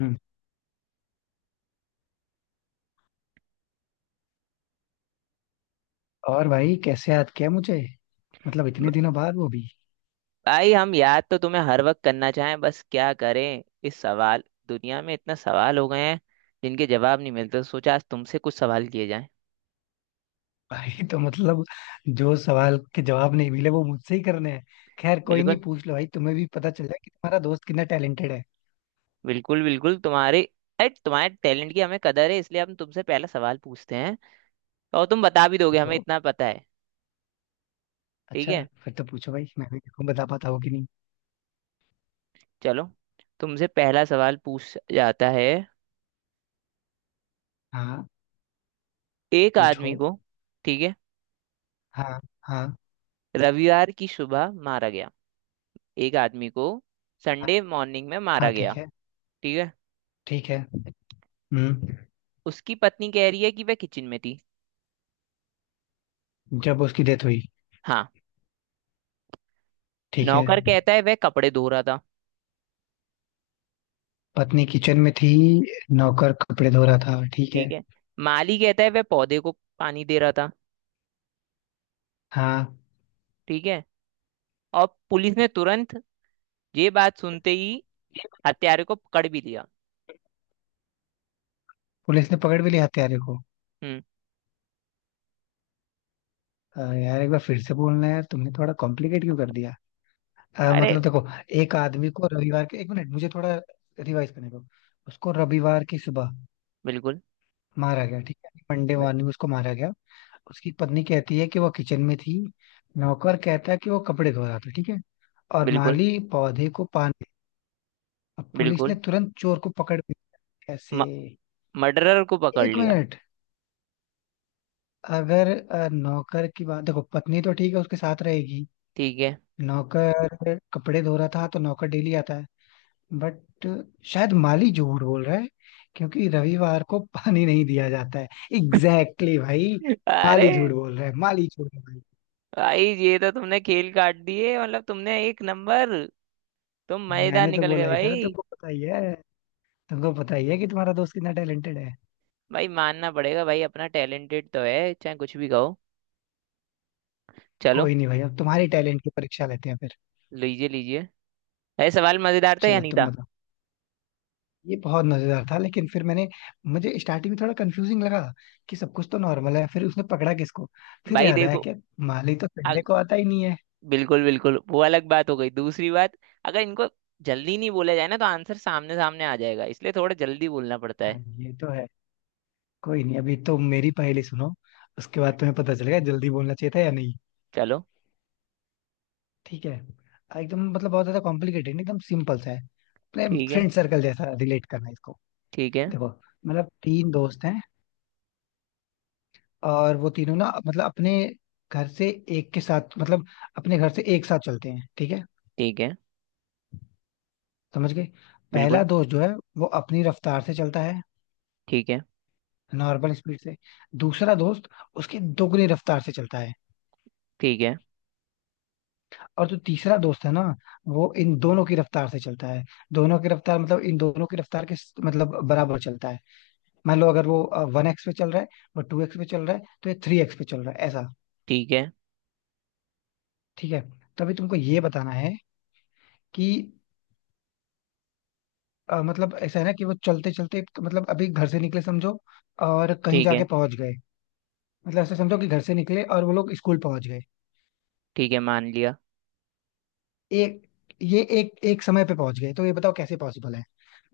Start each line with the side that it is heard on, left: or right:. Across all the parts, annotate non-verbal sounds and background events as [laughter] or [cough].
left: हम्म। और भाई कैसे याद किया मुझे? मतलब इतने दिनों बाद, वो भी।
right: भाई हम याद तो तुम्हें हर वक्त करना चाहें बस क्या करें। इस सवाल दुनिया में इतना सवाल हो गए हैं जिनके जवाब नहीं मिलते। सोचा आज तुमसे कुछ सवाल किए जाएं।
left: [laughs] भाई तो मतलब जो सवाल के जवाब नहीं मिले वो मुझसे ही करने हैं। खैर कोई नहीं,
right: बिल्कुल
left: पूछ लो भाई, तुम्हें भी पता चल जाए कि तुम्हारा दोस्त कितना टैलेंटेड है।
right: बिल्कुल बिल्कुल तुम्हारे, अरे तुम्हारे टैलेंट की हमें कदर है इसलिए हम तुमसे पहला सवाल पूछते हैं। और तुम बता भी दोगे, हमें
left: जो,
right: इतना पता है। ठीक
left: अच्छा,
right: है,
left: फिर तो पूछो भाई, मैं भी देखूं बता पाता हूँ कि नहीं।
right: चलो। तुमसे पहला सवाल पूछ जाता है।
left: हाँ
right: एक
left: पूछो।
right: आदमी को, ठीक है,
left: हाँ हाँ
right: रविवार की सुबह मारा गया। एक आदमी को संडे मॉर्निंग में मारा
left: हाँ। ठीक
right: गया।
left: है।
right: ठीक है।
left: ठीक है। हम्म।
right: उसकी पत्नी कह रही है कि वह किचन में थी।
left: जब उसकी डेथ हुई।
right: हाँ।
left: ठीक है।
right: नौकर कहता है वह कपड़े धो रहा था।
left: पत्नी किचन में थी, नौकर कपड़े धो रहा था, ठीक
right: ठीक
left: है।
right: है। माली कहता है वह पौधे को पानी दे रहा था।
left: हाँ।
right: ठीक है। और पुलिस ने तुरंत, ये बात सुनते ही, हत्यारे को पकड़ भी लिया।
left: पुलिस ने पकड़ भी लिया हत्यारे को।
right: हम्म,
left: यार एक बार फिर से बोलना है यार, तुमने थोड़ा कॉम्प्लिकेट क्यों कर दिया?
right: अरे
left: मतलब देखो, एक आदमी को रविवार के, एक मिनट मुझे थोड़ा रिवाइज करने दो। उसको रविवार की सुबह
right: बिल्कुल।
left: मारा गया, ठीक है। मंडे
right: बि-
left: मॉर्निंग उसको मारा गया। उसकी पत्नी कहती है कि वो किचन में थी, नौकर कहता है कि वो कपड़े धो रहा था, ठीक है। और
right: बिल्कुल
left: माली पौधे को पानी। अब पुलिस ने
right: बिल्कुल।
left: तुरंत चोर को पकड़ भी लिया। कैसे?
right: म, मर्डरर को पकड़
left: एक
right: लिया।
left: मिनट। अगर नौकर की बात देखो, पत्नी तो ठीक है उसके साथ रहेगी,
right: ठीक है।
left: नौकर कपड़े धो रहा था तो नौकर डेली आता है। बट शायद माली झूठ बोल रहा है क्योंकि रविवार को पानी नहीं दिया जाता है। एग्जैक्टली exactly भाई।
right: [laughs] अरे
left: माली झूठ बोल रहा है, माली झूठ बोल रहा
right: भाई, ये तो तुमने खेल काट दिए। मतलब तुमने एक नंबर, तुम
left: है।
right: मजेदार
left: मैंने तो
right: निकल
left: बोला
right: गए
left: ही था,
right: भाई।
left: तुमको पता ही है, तुमको पता ही है कि तुम्हारा दोस्त कितना टैलेंटेड है।
right: भाई मानना पड़ेगा भाई, अपना टैलेंटेड तो है चाहे कुछ भी कहो। चलो,
left: कोई नहीं भाई, अब तुम्हारे टैलेंट की परीक्षा लेते हैं फिर।
right: लीजिए लीजिए। अरे सवाल मजेदार था या
left: चलो
right: नहीं
left: तुम
right: था?
left: बताओ। ये बहुत मजेदार था, लेकिन फिर मैंने, मुझे स्टार्टिंग में थोड़ा कंफ्यूजिंग लगा कि सब कुछ तो नॉर्मल है, फिर उसने पकड़ा किसको। फिर
right: भाई
left: याद आया
right: देखो।
left: कि माली तो संडे
right: अग,
left: को आता ही नहीं है।
right: बिल्कुल बिल्कुल। वो अलग बात हो गई, दूसरी बात। अगर इनको जल्दी नहीं बोला जाए ना तो आंसर सामने सामने आ जाएगा, इसलिए थोड़ा जल्दी बोलना पड़ता
left: हाँ
right: है।
left: ये तो है। कोई नहीं, अभी तो मेरी पहेली सुनो, उसके बाद तुम्हें पता चलेगा जल्दी बोलना चाहिए था या नहीं।
right: चलो।
left: ठीक है, एकदम मतलब बहुत ज्यादा कॉम्प्लिकेटेड नहीं, एकदम सिंपल सा है, अपने
right: ठीक है।
left: फ्रेंड सर्कल जैसा रिलेट करना है इसको।
right: ठीक है।
left: देखो मतलब तीन दोस्त हैं, और वो तीनों ना मतलब अपने घर से एक के साथ, मतलब अपने घर से एक साथ चलते हैं, ठीक है।
right: ठीक है।
left: समझ गए? पहला
right: बिल्कुल
left: दोस्त जो है वो अपनी रफ्तार से चलता है,
right: ठीक है।
left: नॉर्मल स्पीड से। दूसरा दोस्त उसकी दोगुनी रफ्तार से चलता है।
right: ठीक है।
left: और जो तीसरा दोस्त है ना, वो इन दोनों की रफ्तार से चलता है, दोनों की रफ्तार मतलब इन दोनों की रफ्तार के मतलब बराबर चलता है। मान लो अगर वो वन एक्स पे चल रहा है, वो टू एक्स पे चल रहा है तो ये थ्री एक्स पे चल रहा है ऐसा,
right: ठीक है।
left: ठीक है। तो अभी तुमको ये बताना है कि मतलब ऐसा है ना कि वो चलते चलते, तो मतलब अभी घर से निकले समझो और कहीं
right: ठीक है।
left: जाके पहुंच गए। मतलब ऐसा समझो कि घर से निकले और वो लोग स्कूल पहुंच गए
right: ठीक है, मान लिया।
left: एक, ये एक एक समय पे पहुंच गए, तो ये बताओ कैसे पॉसिबल है।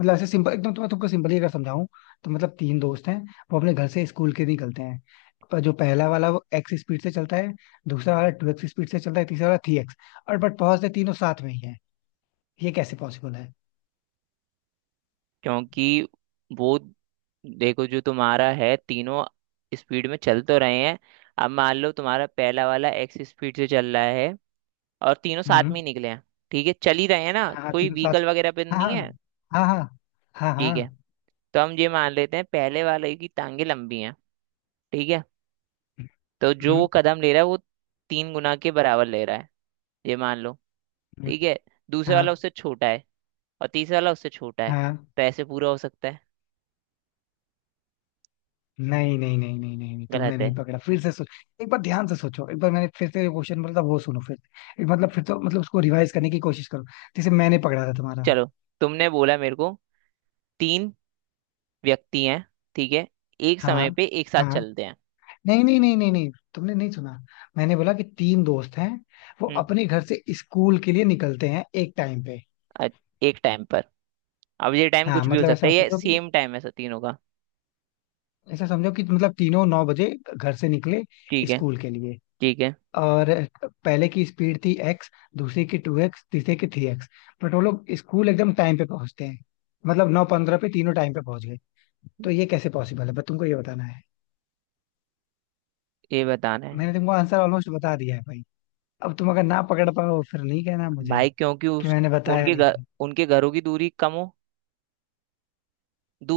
left: मतलब ऐसे सिंपल एकदम, तुम्हें तुमको सिंपली अगर समझाऊं तो मतलब तीन दोस्त हैं, वो अपने घर से स्कूल के निकलते हैं, पर जो पहला वाला वो एक्स स्पीड से चलता है, दूसरा वाला टू एक्स स्पीड से चलता है, तीसरा वाला थ्री एक्स। और बट पहुंचते तीनों साथ में ही है। ये कैसे पॉसिबल है?
right: क्योंकि वो, देखो जो तुम्हारा है, तीनों स्पीड में चल तो रहे हैं। अब मान लो तुम्हारा पहला वाला एक्स स्पीड से चल रहा है और तीनों साथ
left: हम्म।
right: में ही निकले हैं। ठीक है, चल ही रहे हैं ना,
left: हाँ हाँ
right: कोई
left: तीनों साथ।
right: व्हीकल वगैरह पे तो
left: हाँ
right: नहीं है।
left: हाँ हाँ हाँ हाँ
right: ठीक है।
left: हाँ।
right: तो हम ये मान लेते हैं पहले वाले की टांगे लंबी हैं। ठीक है। तो जो वो
left: हम्म।
right: कदम ले रहा है वो तीन गुना के बराबर ले रहा है, ये मान लो।
left: हम्म।
right: ठीक है। दूसरे
left: हाँ
right: वाला उससे छोटा है। और तीसरा वाला उससे छोटा है।
left: हाँ।
right: तो ऐसे पूरा हो सकता है।
left: नहीं नहीं नहीं नहीं नहीं नहीं, तुमने
right: गलत
left: नहीं
right: है।
left: पकड़ा, फिर से सोच। एक बार ध्यान से सोचो, एक बार मैंने फिर से क्वेश्चन बोला था, वो सुनो फिर से। एक मतलब फिर तो मतलब उसको रिवाइज करने की कोशिश करो जैसे मैंने पकड़ा था तुम्हारा।
right: चलो, तुमने बोला मेरे को, तीन व्यक्ति हैं। ठीक है। एक समय
left: हाँ
right: पे एक साथ
left: हाँ।
right: चलते हैं।
left: नहीं नहीं नहीं नहीं नहीं, तुमने नहीं सुना। मैंने बोला कि तीन दोस्त हैं, वो
right: हम्म।
left: अपने घर से स्कूल के लिए निकलते हैं एक टाइम पे।
right: अ- एक टाइम पर। अब ये टाइम
left: हाँ
right: कुछ भी हो
left: मतलब
right: सकता
left: ऐसा
right: है, ये
left: समझो कि,
right: सेम टाइम है सब तीनों का।
left: ऐसा समझो कि मतलब तीनों नौ बजे घर से निकले
right: ठीक है।
left: स्कूल के लिए।
right: ठीक है।
left: और पहले की स्पीड थी एक्स, दूसरे की टू एक्स, तीसरे की थ्री एक्स। बट वो लोग स्कूल एकदम टाइम पे पहुंचते हैं, मतलब नौ पंद्रह पे तीनों टाइम पे पहुंच गए। तो ये कैसे पॉसिबल है, बस तुमको ये बताना है।
right: ये बताना है।
left: मैंने तुमको आंसर ऑलमोस्ट बता दिया है भाई, अब तुम अगर ना पकड़ पाओ फिर नहीं कहना मुझे
right: भाई क्योंकि
left: कि
right: उस,
left: मैंने बताया
right: उनके
left: नहीं
right: घर,
left: तुम।
right: उनके घरों की दूरी कम हो।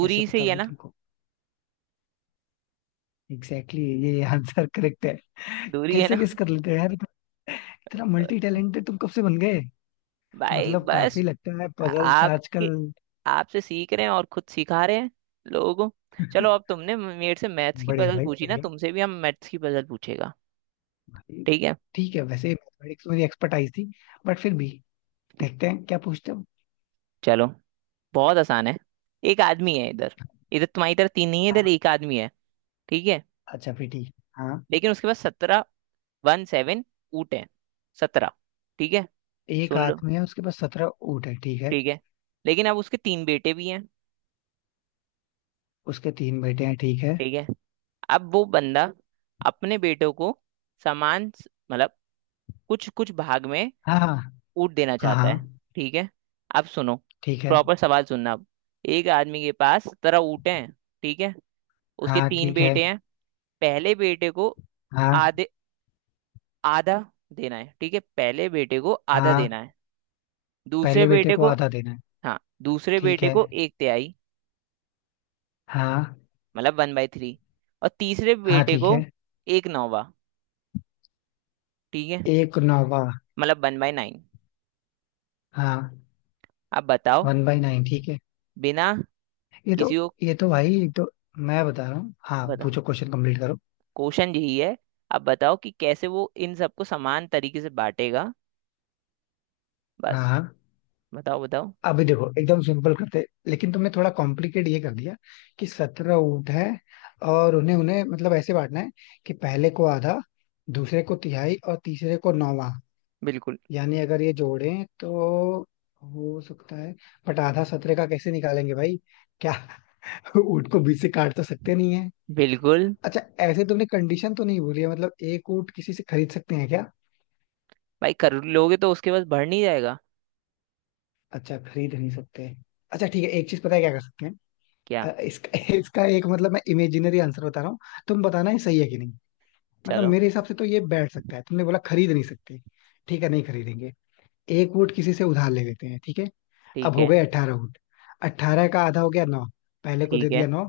left: कैसे
right: से ही
left: पता
right: है
left: भाई
right: ना।
left: तुमको? एग्जैक्टली exactly, ये आंसर करेक्ट है। [laughs]
right: दूरी है
left: कैसे
right: ना।
left: गेस कर लेते हो यार तुम? इतना मल्टी
right: [laughs]
left: टैलेंटेड तुम कब से बन गए?
right: भाई
left: मतलब काफी
right: बस
left: लगता है पजल्स
right: आपके,
left: आजकल।
right: आपसे सीख रहे हैं और खुद सिखा रहे हैं लोगों को। चलो, अब तुमने मेरे से मैथ्स
left: [laughs]
right: की
left: बढ़िया
right: पजल
left: भाई
right: पूछी ना,
left: बढ़िया।
right: तुमसे भी हम मैथ्स की पजल पूछेगा।
left: भाई,
right: ठीक है,
left: ठीक है, वैसे मैथमेटिक्स मेरी एक्सपर्टाइज थी बट फिर भी देखते हैं क्या पूछते हो।
right: चलो। बहुत आसान है। एक आदमी है इधर। इधर तुम्हारी तरह तीन नहीं है, इधर
left: हाँ
right: एक आदमी है। ठीक है।
left: अच्छा फिर ठीक है। हाँ।
right: लेकिन उसके पास 17, 17, ऊँट है। 17। ठीक है,
left: एक
right: सुन लो।
left: आदमी है, उसके पास सत्रह ऊँट है, ठीक है।
right: ठीक है। लेकिन अब उसके तीन बेटे भी हैं।
left: उसके तीन बेटे हैं, ठीक है।
right: ठीक है। अब वो बंदा अपने बेटों को समान मतलब कुछ कुछ भाग में
left: हाँ हाँ।
right: ऊट देना
left: हाँ
right: चाहता है।
left: हाँ
right: ठीक है, अब सुनो।
left: ठीक है।
right: प्रॉपर सवाल सुनना अब। एक आदमी के पास 17 ऊँट हैं। ठीक है। उसके
left: हाँ
right: तीन
left: ठीक है।
right: बेटे हैं। पहले बेटे को
left: हाँ
right: आधे आधा देना है। ठीक है, पहले बेटे को आधा
left: हाँ।
right: देना है। दूसरे
left: पहले बेटे
right: बेटे
left: को
right: को,
left: आधा देना है।
right: हाँ दूसरे
left: ठीक
right: बेटे
left: है।
right: को एक तिहाई,
left: हाँ।
right: मतलब 1/3। और तीसरे
left: हाँ
right: बेटे
left: ठीक
right: को
left: है।
right: एक नौवा। ठीक है,
left: एक नौवा।
right: मतलब 1/9।
left: हाँ।
right: अब बताओ,
left: वन बाई नाइन, ठीक है।
right: बिना
left: ये तो,
right: किसी को,
left: ये तो भाई, ये तो मैं बता रहा हूँ। हाँ
right: बताओ,
left: पूछो, क्वेश्चन कंप्लीट करो।
right: क्वेश्चन यही है। अब बताओ कि कैसे वो इन सबको समान तरीके से बांटेगा।
left: हाँ
right: बस,
left: हाँ।
right: बताओ बताओ।
left: अभी देखो, एकदम सिंपल करते लेकिन तुमने थोड़ा कॉम्प्लिकेट ये कर दिया कि सत्रह ऊँट है और उन्हें उन्हें मतलब ऐसे बांटना है कि पहले को आधा, दूसरे को तिहाई और तीसरे को नौवां।
right: बिल्कुल
left: यानी अगर ये जोड़ें तो हो सकता है, बट आधा सत्रह का कैसे निकालेंगे भाई? क्या? [laughs] ऊँट को बीच से काट तो सकते नहीं है।
right: बिल्कुल।
left: अच्छा ऐसे तुमने कंडीशन तो नहीं बोली है, मतलब एक ऊँट किसी से खरीद सकते हैं क्या?
right: भाई कर लोगे तो उसके पास बढ़ नहीं जाएगा।
left: अच्छा खरीद नहीं सकते। अच्छा ठीक है, एक चीज पता है क्या कर सकते हैं?
right: क्या।
left: इसका [laughs] इसका, एक मतलब मैं इमेजिनरी आंसर बता रहा हूँ, तुम बताना ये सही है कि नहीं। मतलब
right: चलो।
left: मेरे हिसाब से तो ये बैठ सकता है, तुमने बोला खरीद नहीं सकते, ठीक है नहीं खरीदेंगे, एक वोट किसी से उधार ले लेते हैं, ठीक है। अब
right: ठीक
left: हो
right: है।
left: गए अठारह वोट, अठारह का आधा हो गया नौ, पहले को
right: ठीक
left: दे
right: है।
left: दिया नौ।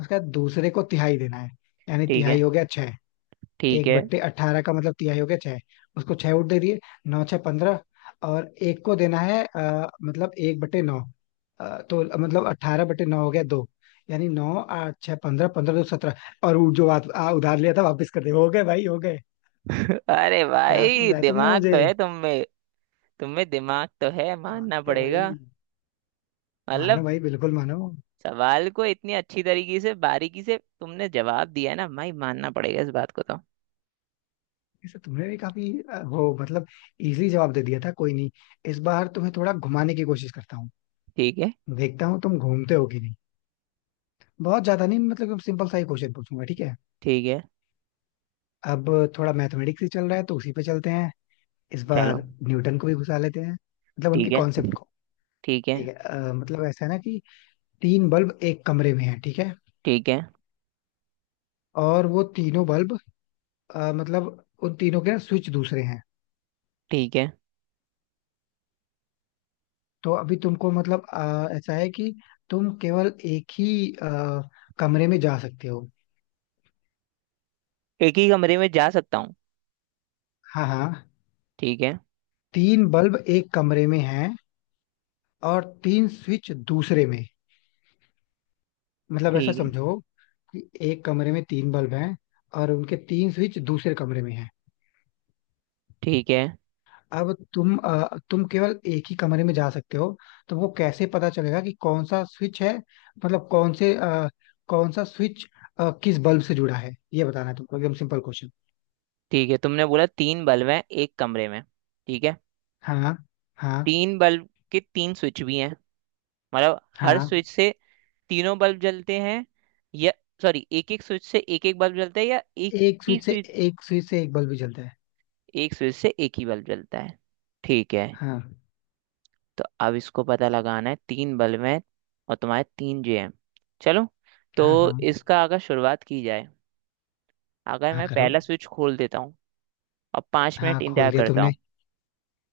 left: उसके बाद दूसरे को तिहाई देना है, यानी
right: ठीक है।
left: तिहाई हो गया छह।
right: ठीक
left: एक
right: है।
left: बट्टे अट्ठारह का मतलब तिहाई हो गया छह, उसको छह वोट दे दिए। नौ छह पंद्रह। और एक को देना है मतलब एक बट्टे नौ, तो मतलब अट्ठारह बटे नौ हो गया दो, यानी नौ आठ छह पंद्रह, पंद्रह दो सत्रह। और वो जो आ, आ, उधार लिया था वापस कर दे, हो गए भाई, हो गए।
right: [laughs] अरे
left: क्या
right: भाई
left: समझाया तुमने
right: दिमाग
left: मुझे?
right: तो है तुम में। तुम में दिमाग तो है,
left: हाँ,
right: मानना
left: क्या
right: पड़ेगा।
left: भाई? मानो
right: मतलब
left: भाई बिल्कुल मानो।
right: सवाल को इतनी अच्छी तरीके से बारीकी से तुमने जवाब दिया है ना भाई, मानना पड़ेगा इस बात को तो।
left: इसे तुमने भी काफी वो मतलब इजी जवाब दे दिया था, कोई नहीं, इस बार तुम्हें थोड़ा घुमाने की कोशिश करता हूँ,
right: ठीक है।
left: देखता हूँ तुम घूमते हो कि नहीं। बहुत ज्यादा नहीं, मतलब सिंपल सा ही क्वेश्चन पूछूंगा, ठीक है।
right: ठीक है।
left: अब थोड़ा मैथमेटिक्स ही चल रहा है तो उसी पे चलते हैं इस बार,
right: चलो।
left: न्यूटन को भी घुसा लेते हैं, मतलब उनके
right: ठीक है।
left: कॉन्सेप्ट को।
right: ठीक है।
left: ठीक है, मतलब ऐसा है ना कि तीन बल्ब एक कमरे में है, ठीक है।
right: ठीक है।
left: और वो तीनों बल्ब, मतलब उन तीनों के ना स्विच दूसरे हैं।
right: ठीक है,
left: तो अभी तुमको मतलब, ऐसा है कि तुम केवल एक ही, कमरे में जा सकते हो।
right: एक ही कमरे में जा सकता हूँ।
left: हाँ हाँ।
right: ठीक है।
left: तीन बल्ब एक कमरे में हैं और तीन स्विच दूसरे में, मतलब ऐसा
right: ठीक है।
left: समझो कि एक कमरे में तीन बल्ब हैं और उनके तीन स्विच दूसरे कमरे में हैं।
right: ठीक है।
left: अब तुम, तुम केवल एक ही कमरे में जा सकते हो, तो वो कैसे पता चलेगा कि कौन सा स्विच है, मतलब कौन से, कौन सा स्विच, किस बल्ब से जुड़ा है, ये बताना है तुमको, एकदम सिंपल क्वेश्चन।
right: ठीक है, तुमने बोला तीन बल्ब हैं एक कमरे में। ठीक है।
left: हाँ हाँ।
right: तीन बल्ब के तीन स्विच भी हैं। मतलब हर
left: हाँ।
right: स्विच से तीनों बल्ब जलते हैं, या, सॉरी, एक एक स्विच से एक एक बल्ब जलता है, या एक
left: एक
right: ही
left: स्विच से
right: स्विच,
left: एक स्विच से एक बल्ब भी जलता है।
right: एक स्विच से एक ही बल्ब जलता है। ठीक है।
left: हाँ।
right: तो अब इसको पता लगाना है, तीन बल्ब हैं और तुम्हारे तीन जे हैं। चलो। तो
left: हाँ हाँ।
right: इसका अगर शुरुआत की जाए, अगर
left: हाँ
right: मैं
left: करो।
right: पहला स्विच खोल देता हूँ और पाँच
left: हाँ
right: मिनट
left: खोल
right: इंतजार
left: दिया
right: करता
left: तुमने।
right: हूँ।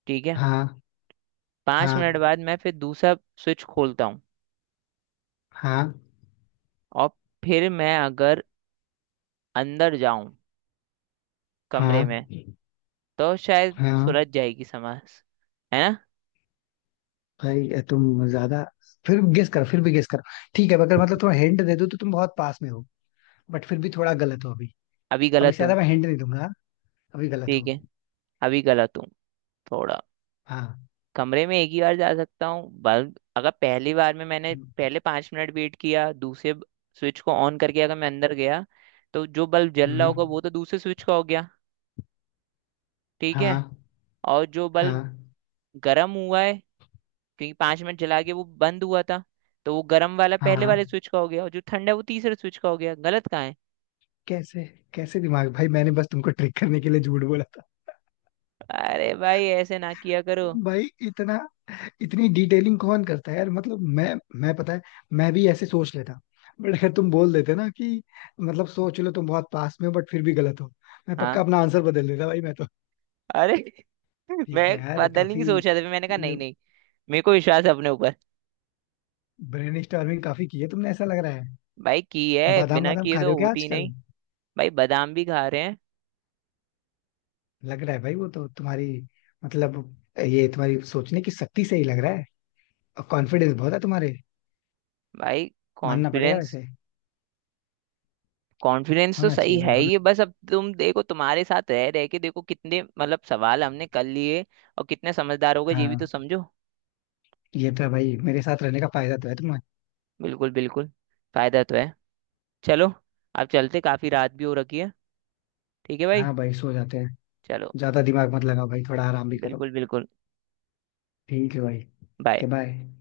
right: ठीक है।
left: हाँ
right: पाँच
left: हाँ
right: मिनट बाद मैं फिर दूसरा स्विच खोलता हूँ।
left: हाँ
right: और फिर मैं अगर अंदर जाऊं, कमरे
left: हाँ
right: में, तो शायद
left: हाँ।
right: सुलझ जाएगी समझ, है ना?
left: भाई ये तुम ज्यादा, फिर गेस करो, फिर भी गेस करो, ठीक है अगर मतलब तुम्हें हिंट दे दूं तो तुम बहुत पास में हो, बट फिर भी थोड़ा गलत हो अभी।
right: अभी
left: अब इससे
right: गलत हूँ।
left: ज्यादा मैं हिंट नहीं दूंगा। अभी गलत हो।
right: ठीक है, अभी गलत हूँ थोड़ा।
left: हाँ।
right: कमरे में एक ही बार जा सकता हूँ बल्ब, अगर पहली बार में मैंने पहले 5 मिनट वेट किया, दूसरे स्विच को ऑन करके अगर मैं अंदर गया तो जो बल्ब जल रहा
left: हम्म।
right: होगा वो तो दूसरे स्विच का हो गया। ठीक है।
left: हाँ
right: और जो बल्ब
left: हाँ
right: गर्म हुआ है, क्योंकि 5 मिनट जला के वो बंद हुआ था, तो वो गर्म वाला पहले
left: हाँ।
right: वाले स्विच का हो गया और जो ठंडा है वो तीसरे स्विच का हो गया। गलत कहाँ है?
left: कैसे? कैसे दिमाग भाई! मैंने बस तुमको ट्रिक करने के लिए झूठ बोला था।
right: अरे भाई ऐसे ना किया करो।
left: भाई इतना, इतनी डिटेलिंग कौन करता है यार, मतलब मैं पता है, मैं भी ऐसे सोच लेता, बट अगर तुम बोल देते ना कि मतलब सोच लो तुम बहुत पास में हो बट फिर भी गलत हो, मैं पक्का
right: हाँ।
left: अपना आंसर बदल देता भाई मैं तो।
right: अरे [laughs] मैं
left: ठीक है यार,
right: बदलने
left: काफी
right: की सोच रहा था, फिर मैंने कहा नहीं नहीं, मेरे को विश्वास है अपने ऊपर।
left: ब्रेनस्टॉर्मिंग काफी की है तुमने ऐसा लग रहा है।
right: भाई की है,
left: बादाम
right: बिना
left: वादाम
right: किए
left: खा रहे
right: तो
left: हो क्या
right: होती ही
left: आजकल?
right: नहीं। भाई बादाम भी खा रहे हैं।
left: लग रहा है भाई, वो तो तुम्हारी मतलब, ये तुम्हारी सोचने की शक्ति से ही लग रहा है, और कॉन्फिडेंस बहुत है तुम्हारे,
right: भाई
left: मानना पड़ेगा
right: कॉन्फिडेंस,
left: वैसे।
right: कॉन्फिडेंस तो
left: होना चाहिए
right: सही
left: भाई
right: है
left: होना।
right: ही है, बस अब तुम देखो तुम्हारे साथ रह रह के देखो कितने मतलब सवाल हमने कर लिए और कितने समझदार हो गए ये भी तो
left: हाँ
right: समझो।
left: ये तो है भाई, मेरे साथ रहने का फायदा तो है तुम्हें।
right: बिल्कुल बिल्कुल। फायदा तो है। चलो, आप चलते, काफी रात भी हो रखी है। ठीक है भाई।
left: हाँ भाई सो जाते हैं।
right: चलो।
left: ज्यादा दिमाग मत लगाओ भाई, थोड़ा आराम भी करो।
right: बिल्कुल बिल्कुल।
left: ठीक है भाई। के
right: बाय।
left: बाय।